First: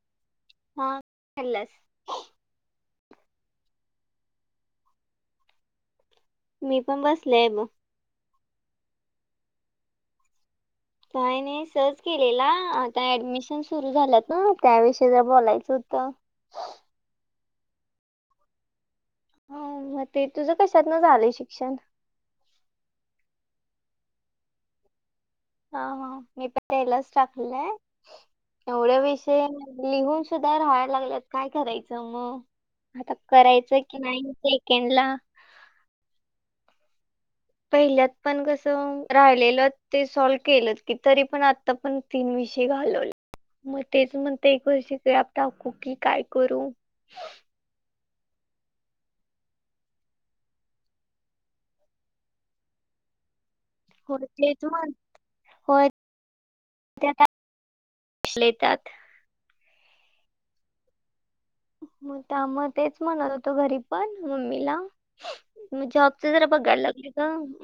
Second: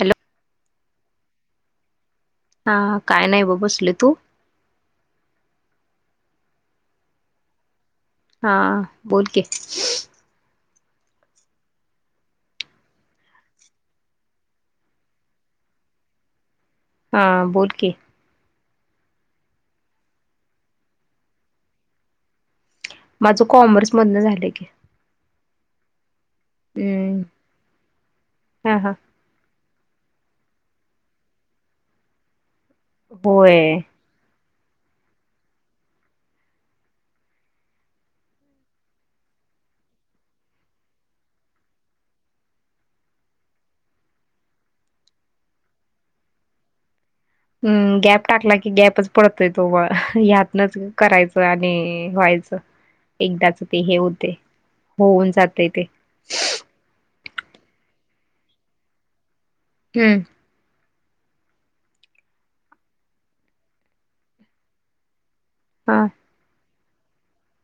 Hello. हां. [unintelligible] हां. काय नाही बघ बसले. तू? मी पण बसलेय म. हां. बोल की. काही नाही. सहज केलेला. आता ऍडमिशन सुरू झाल्यात ना? त्याविषयी जरा बोलायचं होत. हां. बोल की. हं. म ते तुझं कशातन झालंय शिक्षण? माझं कॉमर्स मधन झालय की. हां. हां. मी पण तेलाच हम्म टाकलेलाय. हा हा एवढं विष - ते लिहून सुद्धा राहाय लागलेत. काय करायचं म? आता होय करायचंय की- नाही सेकंडला. पहिल्यात पण कस? राहिलेलं ते सॉल्व केलत की. तरी पण आत - -त्ता पण तीन विषय घालवले. मग तेच म्हणते. एक वर्षी गॅप टाकू की काय करू? हम्. गॅप टाकला की गॅपच पडतोय तो [unintelligible] ह्यातनच करायचं आणि व्हायचं. एकदाच ते हे हो होते. तेच म्हण होऊन जातय होय ते. [unintelligible] हम्म. म त्यामुळे तेच म्हणायलो होतो घरी पण मम्मीला म्हणजे म हा जॉ - अस जरा बघायला लागले ग.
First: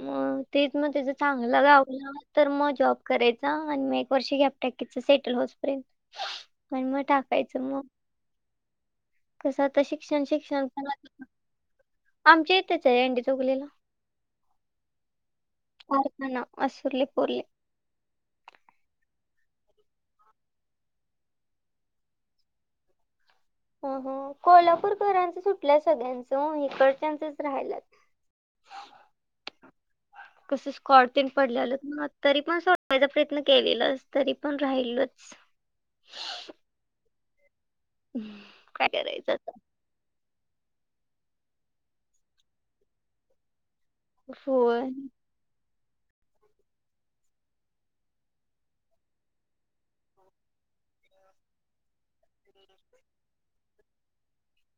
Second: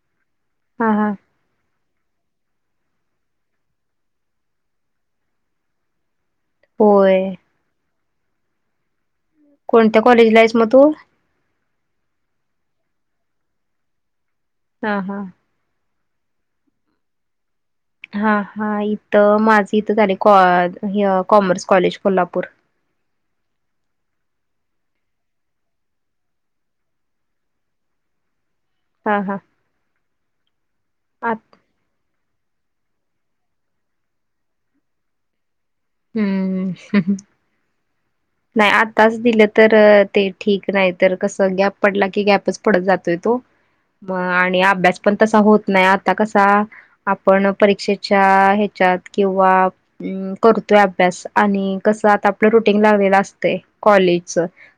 म तेच हा मग ते हा ज चांगलं गावल - तर मग जॉब करायचा. आणि म एक वर्ष गॅप टाकायचा सेटल होइसपर्यंत. आणि मग होय टाकायचं मग. कसं आता कोणत्या शिक्षण कॉलेजला आहेस मग शिक्षण, तू [unintelligible] आमच्या इथंच आहे एंडी चौकलीला. हां. हां. [unintelligible] हां. हां. इथं माझं इथं झाले कॉ कॉमर्स कॉलेज कोल्हापूर. हो. हो. कोल्हापूरकरांचं सुटलंय सगळ्यांचं. इकडच्यांचच राहिलयेत. ह हां. हां. कस स्कॉर्टिन पडलेल्यात ना? तरी पण अस - याचा प्रयत्न केलेलाएस. तरी पण राहिलच. हम्म. नाही काय आत्ताच करायचं दिलं आता? तर ते- ठीक. नाही तर कस? गॅप पडला की गॅपच पडत जातोय तो. म आणि होय. अभ्यास पण- असा होत नाही. आता कसा? आपण परीक्षेच्या ह्याच्यात किंवा अं - करतोय अभ्यास, आणि कसं आता आपलं रुटीन लागलेलं असतय, कॉलेजच.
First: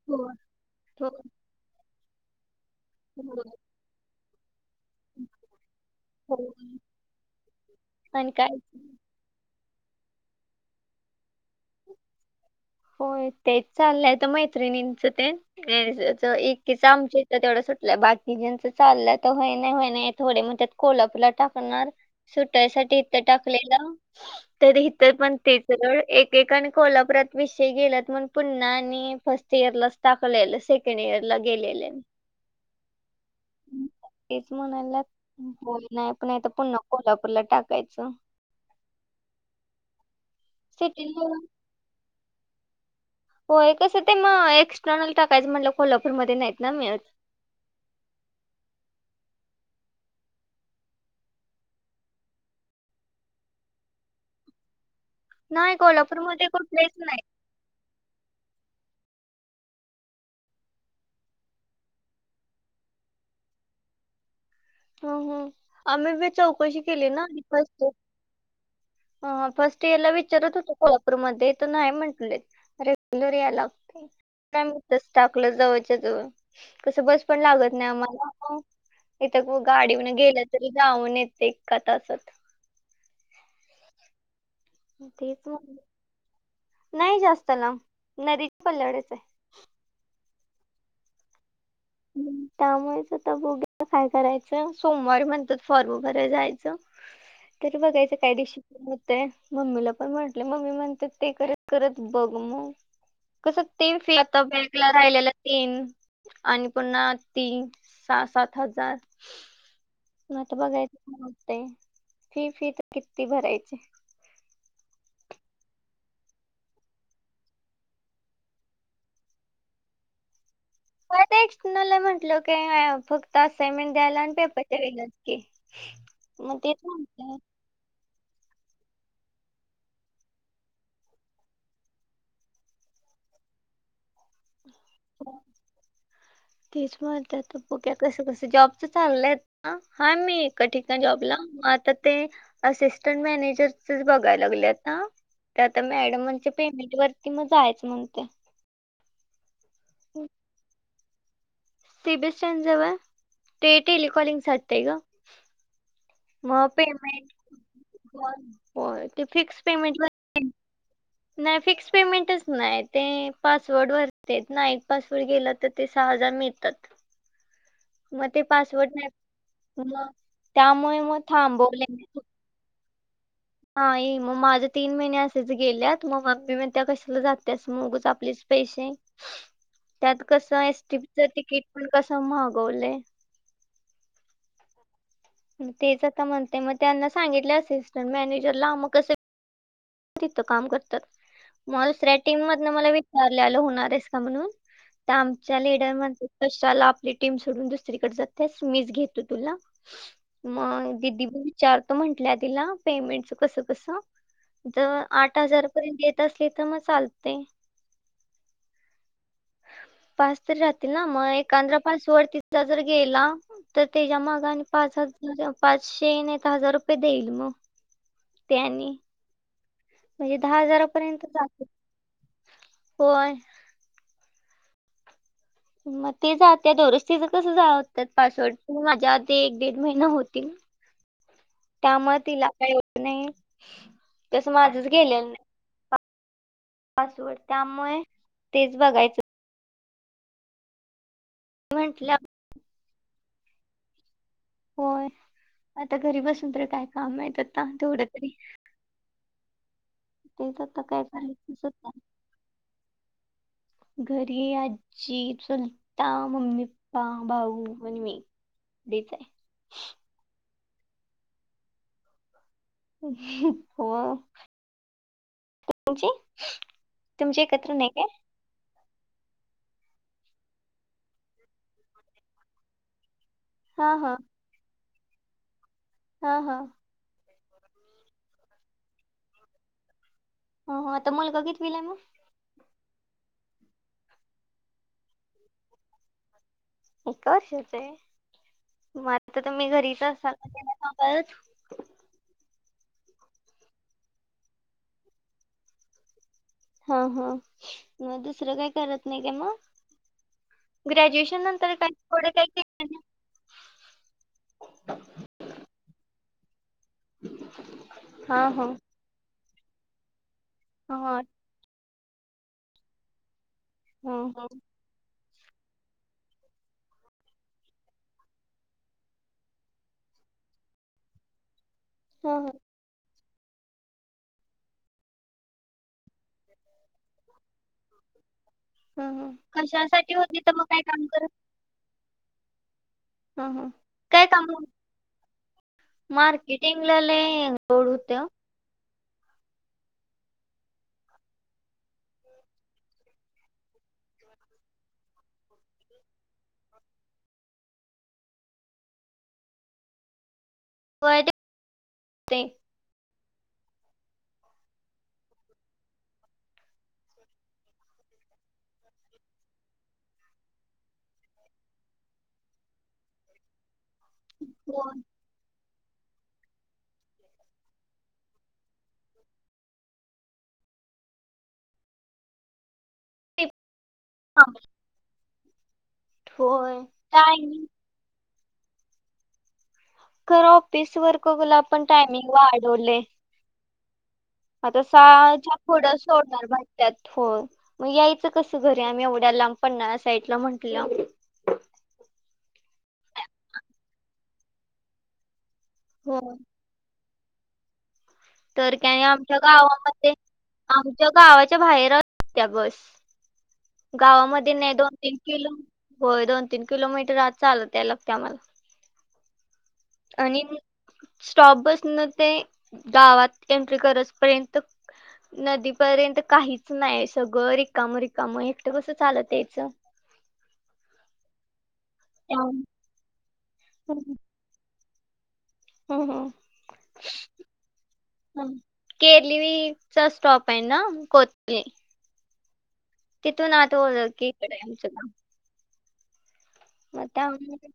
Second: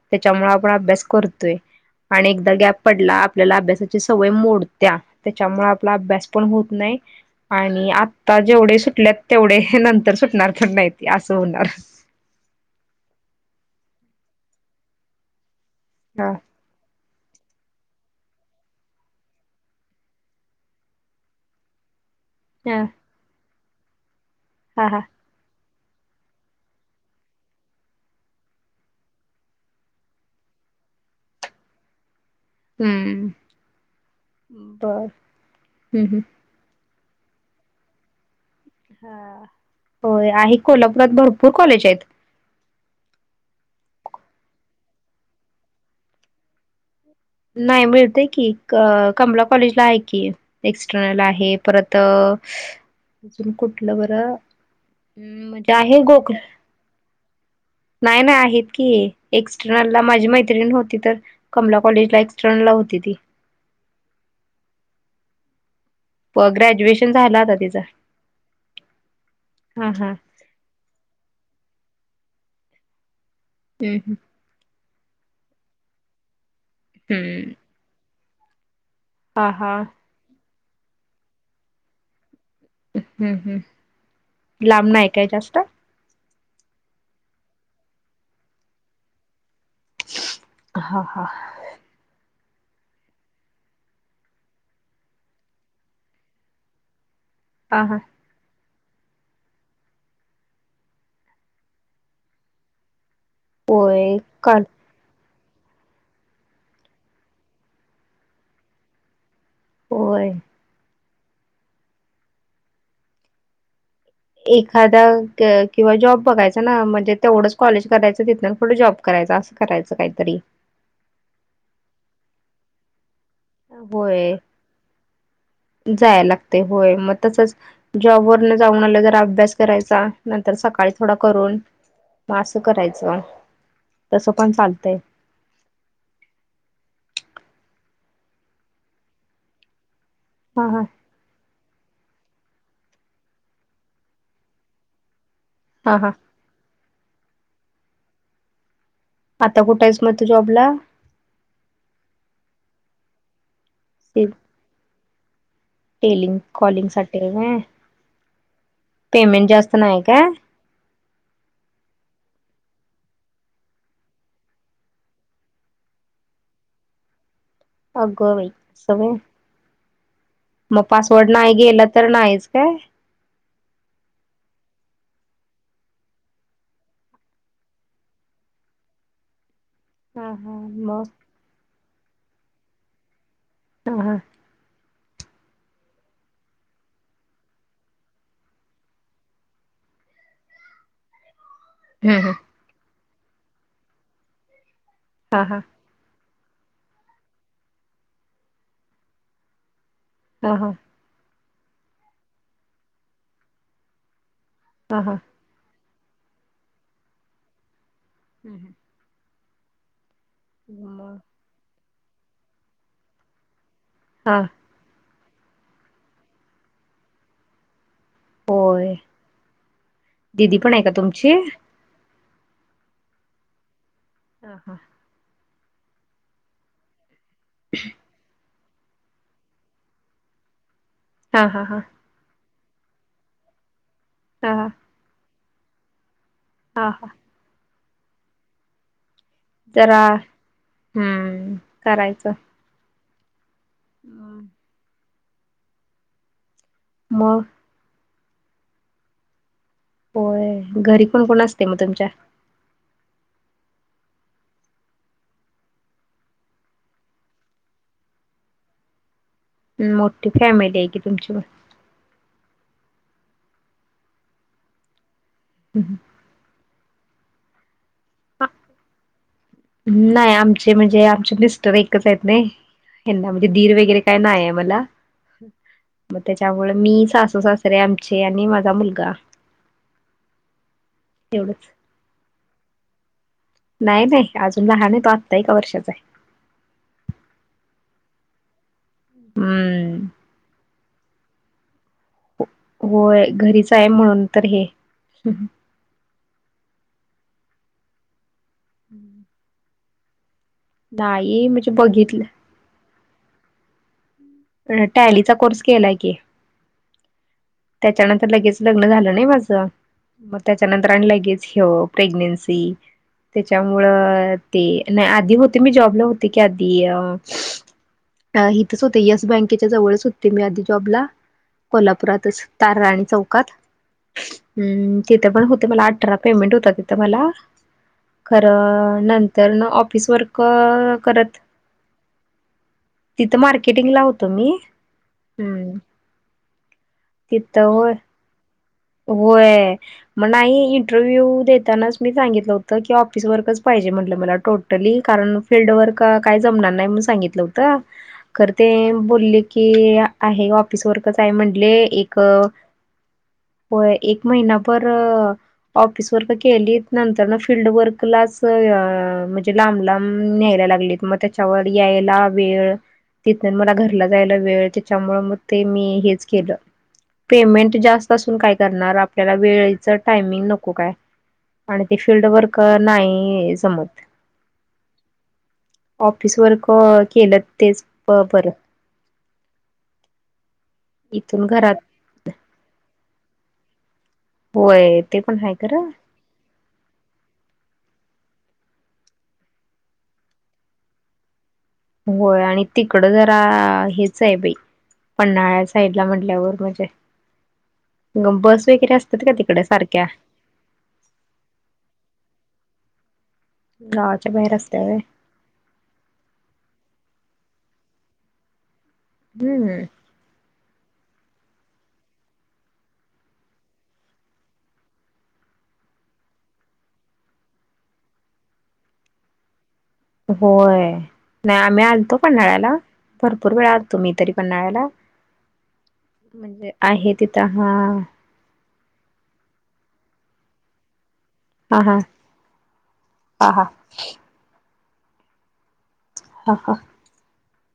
होय. त्याच्यामुळं आपण अभ्यास होय. करतोय, आणि एकदा गॅप पडला, होय. आपल्याला अभ्यासाची सवय मोडऽ त्या, त्याच्यामुळं आपला अभ्यास पण होत होय. नाही, आणि आता जेवढे सुटल्यातऽ तेवढे नंतर सुटणार पण नाहीती, असं होणार. होय तेच चाललंय तर मैत्रिणींच तेन,, हेच हा एकऽ किच आमच्या इथं तेवढं सुटलंय,, बाकीजचं चाललंय तर होय नाही होय नाही, थोडे म्हणत्यात कीऽ कोल्हापुर ला टाकणार,, हा सुटायसाठी इथं टाकलेलं, तर हा हा इथ पण तेच. सरळ, एकेकानी कोल्हापुरातऽ विषय गेल्यात म्हणुन पुन्हा आणि फर्स्ट इयरलाच टाकलेलं सेकंड इयर ला गेलेले. हम्म तेच म्हणायलात,, बर बोल हम्म नाही हम्म. पण तर पुन्हाऽ कोल्हापूरला टाकायचं. हा होय, आहे कोल्हापुरात सिटीला भरपूर कॉलेज आहेत. होय, कसं ते मग एक्सटर्नल टाकायचं म्हटलं कोल्हापूरमध्ये नाहीत ना मिळत,. नाही मिळतय की, कमला कॉलेजला आहे की. एक्सटर्नल आहे, परत अजून कुठलं बरं? हम् म्हणजे आहे गोकऽ तेच नाही. नाही नाही आहेत की,, एक्स्टर्नल ला माझी मैत्रिण होती तर. कमला कॉलेज ला एक्स्टर्नल ला होती ती. हं हं, आम्ही बी प- चौकशी केली ग्रॅज्युएशन ना झालं आता तिचं फस्टऽ हं फर्स्ट हा इयरला हा विचारत होते कोल्हापूरमध्ये, तर नाही म्हंटले, रेग्युलर हम्म यालागतयऽ हम्म इथंच टाकलं जवळच्या जवळ, कसं बस पण हम्म. लागतऽ नाही मला हा इथं, हा गाडी वन गेलं तरी जाऊन येतय एका तासात. हम्म हम्, लांब नाहीय काय तेच जास्त? मग नाही जास्त लांब,, नदीच्या पल्याडच आहे. हा हा. हं, त्यामुळेचं आता बघूया काय करायचं, सोमवारी म्हणत्यात फॉर्म भरायला जायचं. तरी हा हा बघायचं काय दिवशीऽ हुतय,, मम्मीला पण म्हटलं, मम्मी म्हणते ते करत करत बघ मग. कसं ते होय तीन आता काल बॅकला राहिलेलं तीन. आणि पुन्हा ती, सहा सात हजार. होय मग आता बघायचं काय होतंय,, फी फी तर किती भरायची? एखादा किंवा जॉब बघायचा ना,, म्हणजे तेवढंच कॉलेज करायचं तिथंन पुढं जॉबऽ करायच असं करायचं काहीतरी. होय ते एक्स्टर्नल म्हंटल्यावर काऐ फक्तऽ असाईनमेंट द्यायला आणि होय पेपरच्या वेळेलाच की, मग तेच म्हटलं. जॉब वरन जाऊन आल्यावर जरा अभ्यास करायचा, नंतर सकाळी थोडा करून. मग असं करायचं, तस पण चालतंय. तेच म्हणत्या आता, बघूया आता कस कसं, जॉबच चाललंयऽ हाय मी एका हा हा ठिका जॉबला,, मग आताऽ ते असिस्टंट मॅनेजरचेच बघायला लागले आहे आता. तर आता हा हा मॅडमांच्या पेमेंट वरती मग जायचं म्हणत्या. आता कुठे आहेस मग तू जॉब ला? सी बी एस स्टँड जवळ,, ते ते टेलिकॉलिंग साठी हाय ग. टेलिंग मग कॉलिंगसाठी पेमेंट होय,, होय ते पेमेंट फिक्स जास्त नाही पेमेंट काय? नाही फिक्स पेमेंटच नाही. ते पासवर्ड वरती आहेत ना? एक पासवर्ड गेला तर ते सहा हजार मिळतात. म अगं ते बाई पासवर्ड असं नाही व्हय मग- मग त्यामुळे पासवर्ड नाही गेला थांबवले तर मी नाहीच काय? नाही. मग माझ तीन महिने असेच गेल्यात. मग मम्मी म्हणतेया कशाला जातेयास मग उगच आपलेच पैसे- त्यात हा हा कसय, एस मग टीच तिकीट पण कस माहागवलंय. हा. हां. म तेच आता म्हणते. मग त्यांना सांगितलं असिस्टंट मॅनेजरला. म कसं - तिथं काम करत्यात. हा [unintelligible] मधन मला विचारल्यालं होणार आहेस का म्हणून. त हा हा आमच्या लीडर म्हणत्यात- कशाला आपली टीम सोडून दुसरीकडे जातेस. मिच घेतो तुला. हा हा मग- दिदी बी विचारतो म्हंटल्या तिला. पेमेंटच कसं कस? ज हा हा. आठ हजारपर्यंत देत असल तर मग चालतय. हं. हं. पाच तर राहतील ना? मग एखादा पासवर्ड तिथला जर गेला- तर त्याच्या हा माग आणि पाच हजार पाचशे नाही त हजार रुपये देईल मग. त्यानी होय. म्हणजे दिदी दहा पण आहे का हजारापर्यंत तुमची? जाते होय. हा. हां. म ती जातेया दररोज. तिचं कसं जात्यात पासवर्ड. माझ्या आधी एक दीड महिना होती. हां. हा. हां. म तिला काय एवढं नाही. तस हा हा माझच गेलेलं नाही. हा हा पासवर्ड. त्यामुळे तेच बघायचं. जरा, हम्म म्हंटलं करायचं. हम. होय. आता घरी बसून तरि काय काम येत मग आत्ता. म तेवढंच - तेच होय आत्ता काय घरी कोण कोण असते मग [unintelligible] तुमच्या? घरी आजी, चुलता, मम्मी पप्पा, भाऊ आणि मी. [unintelligible] मोट्ठी फॅमिली आहे की तुमची म. हो. तुमची? तुमची एकत्र नाही काय? हं. नाही. आमची म्हणजे आमचे मिस्टर एकच आहेत नाई. हेना म्हणजे दीर हा वगैरे हा काय नाही आहे मला. म हा हा त्याच्यामुळे मी सासू सासरे आमचे आणि माझा मुलगा. हां. हां. त मुलगा एवढंच. कितवीलाय मग? नाही नाही. अजून लहान आहे तो. आत्ता एका वर्षाचा आहे. एका वर्षाचाय? म आत्ता तुम्ही घरीच हम्म. असाल [unintelligible] होय. घरीच आहे म्हणून तर हे. हं. हं. म दुसरं काही करत नाही का म? ग्रॅज्युएशन नाही म्हणजे नंतर [unintelligible] थोडं बघितलं काही- टॅलीचा कोर्स केलाय की. त्याच्यानंतर हा लगेच हा लग्न झालं नाही माझं. मग त्याच्यानंतर हा आणि हा लगेच- हो. प्रेग्नन्सी. त्याच्यामुळ हा हा ते- नाही आधी होते. मी जॉबला होते की आधी अ - अ. इथच होते येस बँकेच्या जवळच होते मी आधी जॉबला. हा कोल्हापुरातच. राणी चौकात. हम् तिथं पण होते मला अठरा पेमेंट होता तिथं मला. खरं हा हा नंतर ऑफिस कशासाठी होती वर्क तर मग काय काम करत. तिथं हा हा मार्केटिंगला होतो मी हम्. मार्केटिंग ला. क तवर. त्या व आहे. मग नाही इंटरव्ह्यू देतानाच मी सांगितलं होतं की ऑफिस वरकच पाहिजे म्हटलं मला ट कारण फिल्ड वर्क काय जमणार नाही म्हणून सांगितलं होतं. खर ते बोलले की आहे ऑफिस वर्कच वय आहे म्हटले एक. ते होय एक महिना पर. ऑफिस वर्क केलीत नंतर म फिल््ड वर्कलाच म्हणजे लांब लांब न्यायला लागलीत. मग त्याच्यावर यायला वेळ तिथ मला घरला जायला वेळ होय त्याच्यामु मग ते मी हेच केलं पेमेंट जास्त असून काय. करणार आपल्याला वेळेच टायमिंग नको काय. आणि ते फिल््ड वर्कर नाही समत. हां ब ऑफिस वरक केलं टायमिंग तेच बर. खर ऑफिस वर्कला आपण टायमिंग वाढवले. आता सा होय ते पण आहे पुुड खरं सोडणार भट्ट्यात हो. मग यायचं कसं घर आम्ही एवढ्या लांब पन्नाळा साईडला म्हटलं. होय आणि तिकडं जरा हेच आहे बाई. पन्हाळ्या साईड ला हो म्हटल्यावर म्हजे तर त्या आमच्या तिकडे सारख्या गावामध्ये आमच्या गावाच्या बाहेरचत्या बस गावाच्या गावामध्ये बाहेर नाही असत्या दोन व्हय तीन किलो होय दोन तीन किलोमीटर आज चालत लगते आम्हाला. हम्म हम्. आणि स्टॉप पासन ते गावात एंट्री करतपर्यंत नदीपर्यंत काहीच नाही सगळं रिकामं रिकामं एकटं कसं चालत यायाचं? होय, नाही आम्ही आलतो हम्म पन्हाळ्याला भरपूर वेळ आलतो मी तरी. पन्हाळाला म्हणजे आहे तिथं हा. केरली चा स्टॉप आहे ना को ये हा हा हा तिथून हा आता की इकडे आहे आमचं नाव. ह का. मग त्यामुळे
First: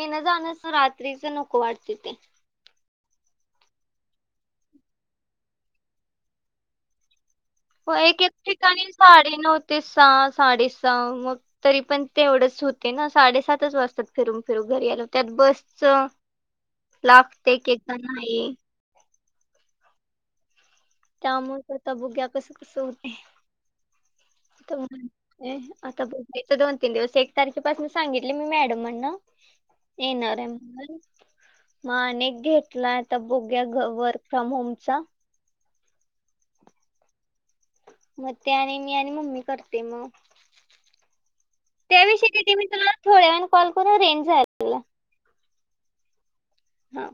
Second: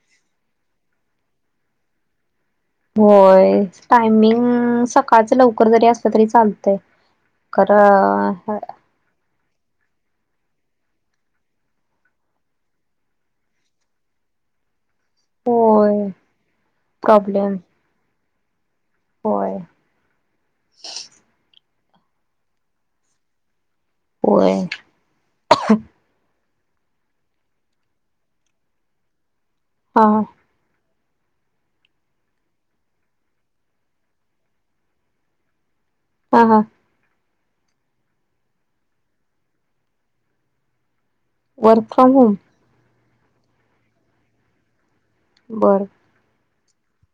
येन जाणस रात्रीच नको वाटते ते. होय टायमिंग सकाळच लवकर जरी असलं तरी चालतय. खरं. गाडी नव्हती सहा साडी सहा मग तरी पण तेवढंच होते ना साडेसातच वाजतात फिरून फिरून घरी आलं. त्यात बसच होय लागते प्रॉब्लेम एकेकदा नाही. होय. त्यामुळे करता बुगया कस कस होते? होय ए आता बघ तर दोन तीन दिवस एक तारखेपासून सांगितले मी मॅडम म्हण ना. हा येणारे म्हणून. मग अनेक घेतला आता! बघूया वर्क फ्रॉम होमचा! आ! हा! हां! ! मग ते आणि मी आणि मम्मी करते मग! वर्क फ्रॉम त्याविषयी होम दीदी मी, तुला थोड्यान वेळानं कॉल करून रेंज जाती बरं! ! हा! !